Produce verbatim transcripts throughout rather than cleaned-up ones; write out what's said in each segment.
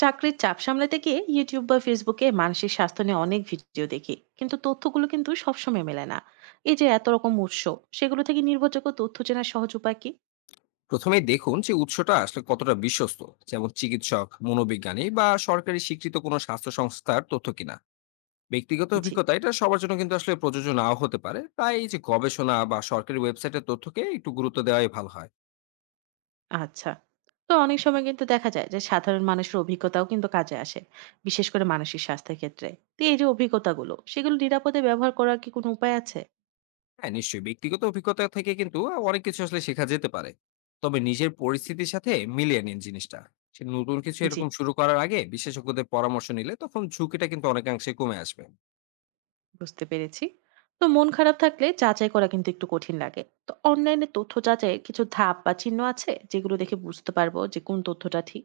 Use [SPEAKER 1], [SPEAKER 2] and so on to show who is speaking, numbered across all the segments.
[SPEAKER 1] চাকরির চাপ সামলাতে গিয়ে ইউটিউব বা ফেসবুকে মানসিক স্বাস্থ্য নিয়ে অনেক ভিডিও দেখি, কিন্তু তথ্যগুলো কিন্তু সবসময় মেলে না। এই যে এত রকম উৎস, সেগুলো থেকে নির্ভরযোগ্য তথ্য চেনার সহজ উপায় কি?
[SPEAKER 2] প্রথমে দেখুন যে উৎসটা আসলে কতটা বিশ্বস্ত। যেমন চিকিৎসক, মনোবিজ্ঞানী বা সরকারি স্বীকৃত কোনো স্বাস্থ্য সংস্থার তথ্য কিনা। ব্যক্তিগত
[SPEAKER 1] জি।
[SPEAKER 2] অভিজ্ঞতা এটা সবার জন্য কিন্তু আসলে প্রযোজ্য নাও হতে পারে, তাই এই যে গবেষণা বা সরকারি ওয়েবসাইটের তথ্যকে একটু গুরুত্ব দেওয়াই ভালো হয়।
[SPEAKER 1] আচ্ছা, তো অনেক সময় কিন্তু দেখা যায় যে সাধারণ মানুষের অভিজ্ঞতাও কিন্তু কাজে আসে, বিশেষ করে মানসিক স্বাস্থ্যের ক্ষেত্রে। তো এই যে অভিজ্ঞতাগুলো, সেগুলো নিরাপদে ব্যবহার করার কি কোনো উপায় আছে?
[SPEAKER 2] হ্যাঁ, নিশ্চয়ই ব্যক্তিগত অভিজ্ঞতা থেকে কিন্তু অনেক কিছু আসলে শেখা যেতে পারে। তবে নিজের পরিস্থিতির সাথে মিলিয়ে নিন জিনিসটা। সে নতুন কিছু
[SPEAKER 1] জি,
[SPEAKER 2] এরকম শুরু করার আগে বিশেষজ্ঞদের পরামর্শ নিলে তখন ঝুঁকিটা কিন্তু অনেকাংশে কমে আসবে।
[SPEAKER 1] বুঝতে পেরেছি। তো মন খারাপ থাকলে যাচাই করা কিন্তু একটু কঠিন লাগে। তো অনলাইনে তথ্য যাচাইয়ের কিছু ধাপ বা চিহ্ন আছে, যেগুলো দেখে বুঝতে পারবো যে কোন তথ্যটা ঠিক?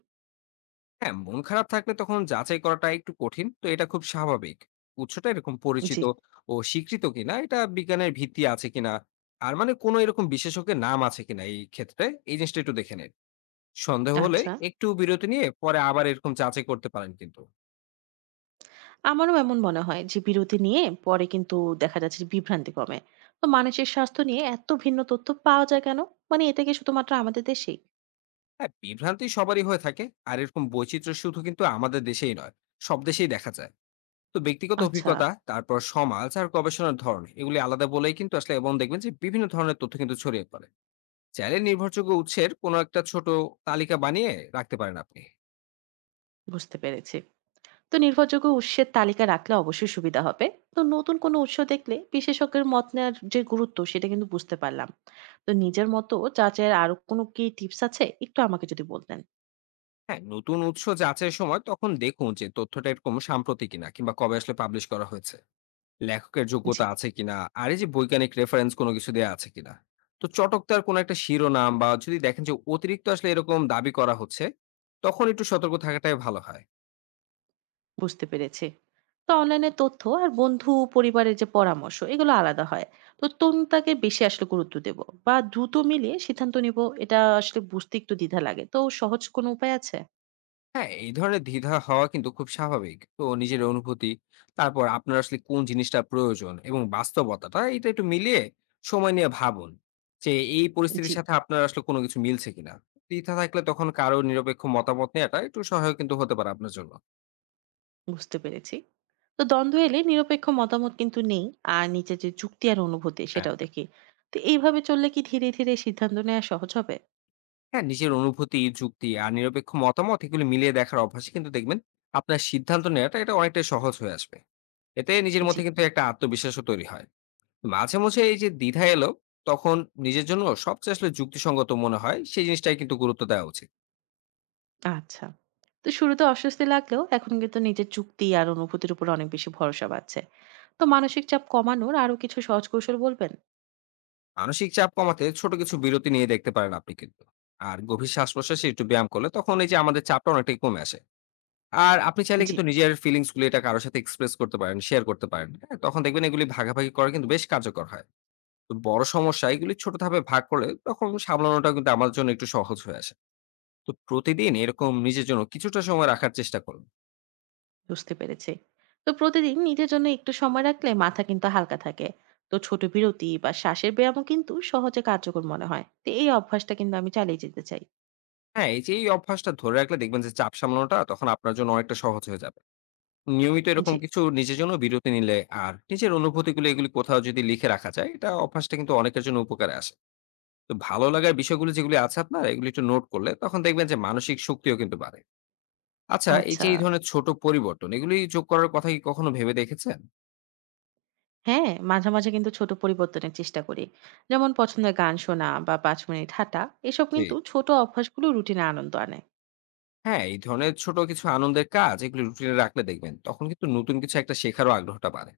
[SPEAKER 2] হ্যাঁ, মন খারাপ থাকলে তখন যাচাই করাটা একটু কঠিন। তো এটা খুব স্বাভাবিক। উৎসটা এরকম
[SPEAKER 1] জি।
[SPEAKER 2] পরিচিত ও স্বীকৃত কিনা, এটা বিজ্ঞানের ভিত্তি আছে কিনা, আর মানে কোনো এরকম বিশেষজ্ঞের নাম আছে কিনা এই ক্ষেত্রে, এই জিনিসটা একটু দেখে নিন। সন্দেহ হলে
[SPEAKER 1] আচ্ছা,
[SPEAKER 2] একটু বিরতি নিয়ে পরে আবার এরকম যাচাই করতে পারেন কিন্তু।
[SPEAKER 1] আমারও এমন মনে হয় যে বিরতি নিয়ে পরে কিন্তু দেখা যাচ্ছে যে বিভ্রান্তি কমে। তো মানুষের স্বাস্থ্য নিয়ে এত ভিন্ন তথ্য পাওয়া যায় কেন? মানে এটা কি শুধুমাত্র আমাদের দেশেই?
[SPEAKER 2] হ্যাঁ, বিভ্রান্তি সবারই হয়ে থাকে। আর এরকম বৈচিত্র্য শুধু কিন্তু আমাদের দেশেই নয়, সব দেশেই দেখা যায়। তো ব্যক্তিগত
[SPEAKER 1] আচ্ছা,
[SPEAKER 2] অভিজ্ঞতা, তারপর সমাজ আর গবেষণার ধরন, এগুলি আলাদা বলেই কিন্তু আসলে এবং দেখবেন যে বিভিন্ন ধরনের তথ্য কিন্তু ছড়িয়ে পড়ে। চাইলে নির্ভরযোগ্য উৎসের কোনো একটা ছোট তালিকা বানিয়ে রাখতে পারেন আপনি।
[SPEAKER 1] বুঝতে পেরেছি। তো নির্ভরযোগ্য উৎসের তালিকা রাখলে অবশ্যই সুবিধা হবে। তো নতুন কোনো উৎস দেখলে বিশেষজ্ঞের মত নেওয়ার যে গুরুত্ব সেটা কিন্তু বুঝতে পারলাম। তো নিজের মতো যাচাইয়ের আরো কোনো কি টিপস আছে, একটু আমাকে যদি বলতেন?
[SPEAKER 2] হ্যাঁ, নতুন উৎস যাচাইয়ের সময় তখন দেখুন যে তথ্যটা এরকম সাম্প্রতিক কিনা কিংবা কবে আসলে পাবলিশ করা হয়েছে, লেখকের
[SPEAKER 1] জি।
[SPEAKER 2] যোগ্যতা আছে কিনা, আর এই যে বৈজ্ঞানিক রেফারেন্স কোনো কিছু দেওয়া আছে কিনা। তো চটকদার কোনো একটা শিরোনাম বা যদি দেখেন যে অতিরিক্ত আসলে এরকম দাবি করা হচ্ছে, তখন একটু সতর্ক থাকাটাই ভালো হয়।
[SPEAKER 1] বুঝতে পেরেছি। তো অনলাইনে তথ্য আর বন্ধু পরিবারের যে পরামর্শ, এগুলো আলাদা হয়। তো কোনটাকে বেশি আসলে গুরুত্ব দেব বা দ্রুত মিলিয়ে সিদ্ধান্ত নিব, এটা আসলে বুঝতে একটু দ্বিধা লাগে। তো সহজ কোনো উপায় আছে?
[SPEAKER 2] হ্যাঁ, এই ধরনের দ্বিধা হওয়া কিন্তু খুব স্বাভাবিক। তো নিজের অনুভূতি, তারপর আপনার আসলে কোন জিনিসটা প্রয়োজন এবং বাস্তবতাটা, এটা একটু মিলিয়ে সময় নিয়ে ভাবুন। যে এই
[SPEAKER 1] জি,
[SPEAKER 2] পরিস্থিতির সাথে আপনার আসলে কোনো কিছু মিলছে কিনা। দ্বিধা থাকলে তখন কারো নিরপেক্ষ মতামত নেওয়াটা একটু সহায়ক কিন্তু হতে পারে আপনার জন্য।
[SPEAKER 1] বুঝতে পেরেছি। তো দ্বন্দ্ব এলে নিরপেক্ষ মতামত কিন্তু নেই, আর নিচে যে যুক্তি আর অনুভূতি
[SPEAKER 2] হ্যাঁ।
[SPEAKER 1] সেটাও দেখি। তো এইভাবে চললে কি ধীরে ধীরে সিদ্ধান্ত নেওয়া সহজ হবে?
[SPEAKER 2] হ্যাঁ, নিজের অনুভূতি, যুক্তি আর নিরপেক্ষ মতামত এগুলো মিলিয়ে দেখার অভ্যাসে কিন্তু দেখবেন আপনার সিদ্ধান্ত নেওয়াটা এটা অনেকটাই সহজ হয়ে আসবে। এতে নিজের
[SPEAKER 1] জি।
[SPEAKER 2] মধ্যে কিন্তু একটা আত্মবিশ্বাসও তৈরি হয়। মাঝে, মাঝে এই যে দ্বিধা এলো, তখন নিজের জন্য সবচেয়ে আসলে যুক্তিসঙ্গত মনে হয় সেই জিনিসটাই কিন্তু গুরুত্ব দেওয়া উচিত।
[SPEAKER 1] আচ্ছা, তো শুরুতে অস্বস্তি লাগলেও এখন কিন্তু নিজের যুক্তি আর অনুভূতির উপর অনেক বেশি ভরসা পাচ্ছে। তো মানসিক চাপ কমানোর আরো কিছু সহজ কৌশল বলবেন?
[SPEAKER 2] মানসিক চাপ কমাতে ছোট কিছু বিরতি নিয়ে দেখতে পারেন আপনি কিন্তু। আর গভীর শ্বাস-প্রশ্বাসে একটু ব্যায়াম করলে তখন এই যে আমাদের চাপটা অনেকটাই কমে আসে। আর আপনি চাইলে
[SPEAKER 1] জি,
[SPEAKER 2] কিন্তু নিজের ফিলিংস গুলো এটা কারো সাথে এক্সপ্রেস করতে পারেন, শেয়ার করতে পারেন। হ্যাঁ? তখন দেখবেন এগুলি ভাগাভাগি করা কিন্তু বেশ কার্যকর হয়। তো বড় সমস্যা এগুলি ছোট ধাপে ভাগ করলে তখন সামলানোটা কিন্তু আমার জন্য একটু সহজ হয়ে আসে। তো প্রতিদিন এরকম নিজের জন্য কিছুটা সময় রাখার চেষ্টা করুন।
[SPEAKER 1] বুঝতে পেরেছি। তো প্রতিদিন নিজের জন্য একটু সময় রাখলে মাথা কিন্তু হালকা থাকে। তো ছোট বিরতি বা শ্বাসের ব্যায়ামও কিন্তু সহজে কার্যকর মনে হয়। তো এই অভ্যাসটা কিন্তু আমি চালিয়ে যেতে চাই।
[SPEAKER 2] হ্যাঁ, এই যে এই অভ্যাসটা ধরে রাখলে দেখবেন যে চাপ সামলানোটা তখন আপনার জন্য অনেকটা সহজ হয়ে যাবে। নিয়মিত এরকম
[SPEAKER 1] জি।
[SPEAKER 2] কিছু নিজের জন্য বিরতি নিলে আর নিজের অনুভূতিগুলো এগুলি কোথাও যদি লিখে রাখা যায়, এটা অভ্যাসটা কিন্তু অনেকের জন্য উপকারে আসে। তো ভালো লাগার বিষয়গুলো যেগুলি আছে আপনার, এগুলি একটু নোট করলে তখন দেখবেন যে মানসিক শক্তিও কিন্তু বাড়ে। আচ্ছা, এই যে
[SPEAKER 1] আচ্ছা,
[SPEAKER 2] এই ধরনের ছোট পরিবর্তন এগুলি যোগ করার কথা কি কখনো ভেবে দেখেছেন?
[SPEAKER 1] হ্যাঁ, মাঝে মাঝে কিন্তু ছোট পরিবর্তনের চেষ্টা করি। যেমন পছন্দের গান শোনা বা পাঁচ মিনিট হাঁটা। এসব
[SPEAKER 2] জি।
[SPEAKER 1] কিন্তু ছোট অভ্যাসগুলো রুটিনে আনন্দ আনে।
[SPEAKER 2] হ্যাঁ, এই ধরনের ছোট কিছু আনন্দের কাজ এগুলি রুটিনে রাখলে দেখবেন তখন কিন্তু নতুন কিছু একটা শেখারও আগ্রহটা বাড়ে।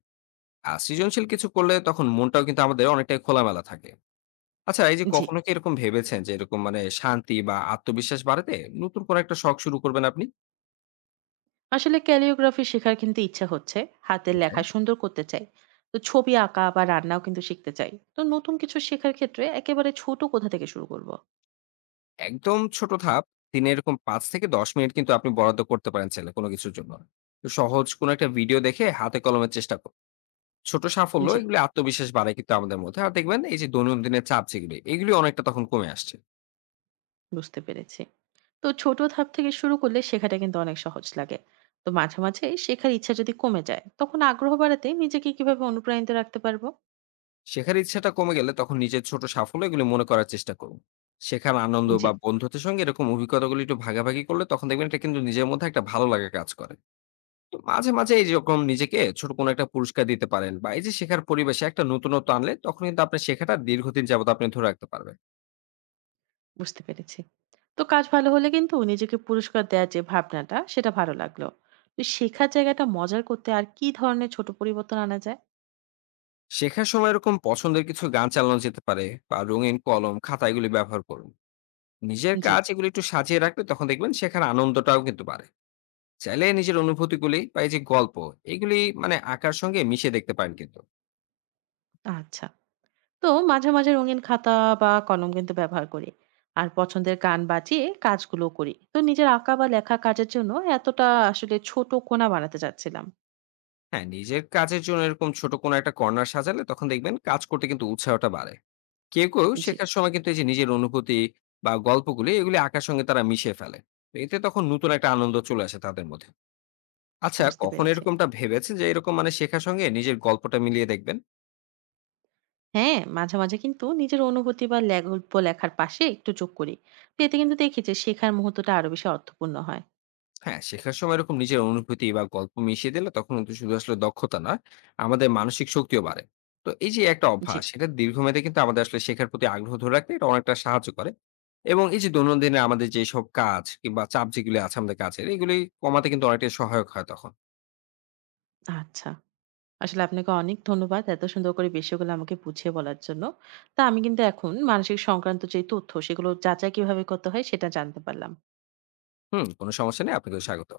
[SPEAKER 2] আর সৃজনশীল কিছু করলে তখন মনটাও কিন্তু আমাদের অনেকটাই খোলামেলা থাকে। আচ্ছা, এই যে
[SPEAKER 1] জি।
[SPEAKER 2] কখনো কি এরকম ভেবেছেন যে এরকম মানে শান্তি বা আত্মবিশ্বাস বাড়াতে নতুন কোনো একটা শখ শুরু করবেন আপনি?
[SPEAKER 1] আসলে ক্যালিওগ্রাফি শেখার কিন্তু ইচ্ছা হচ্ছে, হাতের
[SPEAKER 2] ওকে।
[SPEAKER 1] লেখা সুন্দর করতে চাই। তো ছবি আঁকা বা রান্নাও কিন্তু শিখতে চাই। তো নতুন কিছু শেখার ক্ষেত্রে একেবারে ছোট কোথা থেকে শুরু করব?
[SPEAKER 2] একদম ছোট ধাপ। দিনে এরকম পাঁচ থেকে দশ মিনিট কিন্তু আপনি বরাদ্দ করতে পারেন চাইলে কোনো কিছুর জন্য। তো সহজ কোনো একটা ভিডিও দেখে হাতে কলমের চেষ্টা করুন। ছোট সাফল্য
[SPEAKER 1] জি,
[SPEAKER 2] এগুলি আত্মবিশ্বাস বাড়ায় কিন্তু আমাদের মধ্যে। আর দেখবেন এই যে দৈনন্দিনের চাপ যেগুলি, এগুলি অনেকটা তখন কমে আসছে।
[SPEAKER 1] বুঝতে পেরেছি। তো ছোট ধাপ থেকে শুরু করলে শেখাটা কিন্তু অনেক সহজ লাগে। তো মাঝে মাঝে শেখার ইচ্ছা যদি কমে যায় তখন আগ্রহ বাড়াতে নিজেকে কিভাবে অনুপ্রাণিত রাখতে পারবো?
[SPEAKER 2] শেখার ইচ্ছাটা কমে গেলে তখন নিজের ছোট সাফল্য এগুলি মনে করার চেষ্টা করুন। শেখার আনন্দ
[SPEAKER 1] জি,
[SPEAKER 2] বা বন্ধুত্বের সঙ্গে এরকম অভিজ্ঞতাগুলি একটু ভাগাভাগি করলে তখন দেখবেন এটা কিন্তু নিজের মধ্যে একটা ভালো লাগা কাজ করে। তো মাঝে, মাঝে এইরকম নিজেকে ছোট কোনো একটা পুরস্কার দিতে পারেন বা এই যে শেখার পরিবেশে একটা নতুনত্ব আনলে তখন কিন্তু আপনার শেখাটা দীর্ঘদিন যাবত আপনি ধরে রাখতে পারবেন।
[SPEAKER 1] বুঝতে পেরেছি। তো কাজ ভালো হলে কিন্তু নিজেকে পুরস্কার দেওয়ার যে ভাবনাটা, সেটা ভালো লাগলো। তো শেখার জায়গাটা মজার করতে আর কি ধরনের ছোট পরিবর্তন আনা যায়?
[SPEAKER 2] শেখার সময় এরকম পছন্দের কিছু গান চালানো যেতে পারে বা রঙিন কলম, খাতা এগুলি ব্যবহার করুন। নিজের
[SPEAKER 1] জি।
[SPEAKER 2] কাজ এগুলি একটু সাজিয়ে রাখলে তখন দেখবেন শেখার আনন্দটাও কিন্তু বাড়ে। চাইলে নিজের অনুভূতিগুলি বা এই যে গল্প এগুলি মানে আঁকার সঙ্গে মিশিয়ে দেখতে পারেন কিন্তু।
[SPEAKER 1] আচ্ছা, তো মাঝে মাঝে রঙিন খাতা বা কলম কিন্তু ব্যবহার করি, আর পছন্দের গান বাজিয়ে কাজগুলো করি। তো নিজের আঁকা বা লেখা কাজের জন্য এতটা আসলে ছোট কোণা বানাতে চাচ্ছিলাম।
[SPEAKER 2] হ্যাঁ, নিজের কাজের জন্য এরকম ছোট কোনো একটা কর্নার সাজালে তখন দেখবেন কাজ করতে কিন্তু উৎসাহটা বাড়ে। কেউ, কেউ
[SPEAKER 1] জি,
[SPEAKER 2] শেখার সময় কিন্তু এই যে নিজের অনুভূতি বা গল্পগুলি এগুলি আঁকার সঙ্গে তারা মিশিয়ে ফেলে। তো এতে তখন নতুন একটা আনন্দ চলে আসে তাদের মধ্যে। আচ্ছা,
[SPEAKER 1] বুঝতে
[SPEAKER 2] কখনো
[SPEAKER 1] পেরেছি।
[SPEAKER 2] এরকমটা ভেবেছেন যে এরকম মানে শেখার সঙ্গে নিজের গল্পটা মিলিয়ে দেখবেন?
[SPEAKER 1] হ্যাঁ, মাঝে মাঝে কিন্তু নিজের অনুভূতি বা গল্প লেখার পাশে একটু যোগ করি। তো এতে কিন্তু দেখি যে শেখার মুহূর্তটা আরো বেশি অর্থপূর্ণ হয়।
[SPEAKER 2] হ্যাঁ, শেখার সময় এরকম নিজের অনুভূতি বা গল্প মিশিয়ে দিলে তখন কিন্তু শুধু আসলে দক্ষতা না, আমাদের মানসিক শক্তিও বাড়ে। তো এই যে একটা
[SPEAKER 1] জি।
[SPEAKER 2] অভ্যাস এটা দীর্ঘমেয়াদে কিন্তু আমাদের আসলে শেখার প্রতি আগ্রহ ধরে রাখতে এটা অনেকটা সাহায্য করে। এবং এই যে দৈনন্দিন আমাদের যেসব কাজ কিংবা চাপ যেগুলি আছে আমাদের কাজের এগুলি কমাতে কিন্তু অনেকটাই সহায়ক হয় তখন।
[SPEAKER 1] আচ্ছা, আসলে আপনাকে অনেক ধন্যবাদ এত সুন্দর করে বিষয়গুলো আমাকে বুঝিয়ে বলার জন্য। তা আমি কিন্তু এখন মানসিক সংক্রান্ত যে তথ্য সেগুলো যাচাই কিভাবে করতে হয় সেটা জানতে পারলাম।
[SPEAKER 2] হুম, কোনো সমস্যা নেই। আপনাকেও স্বাগত।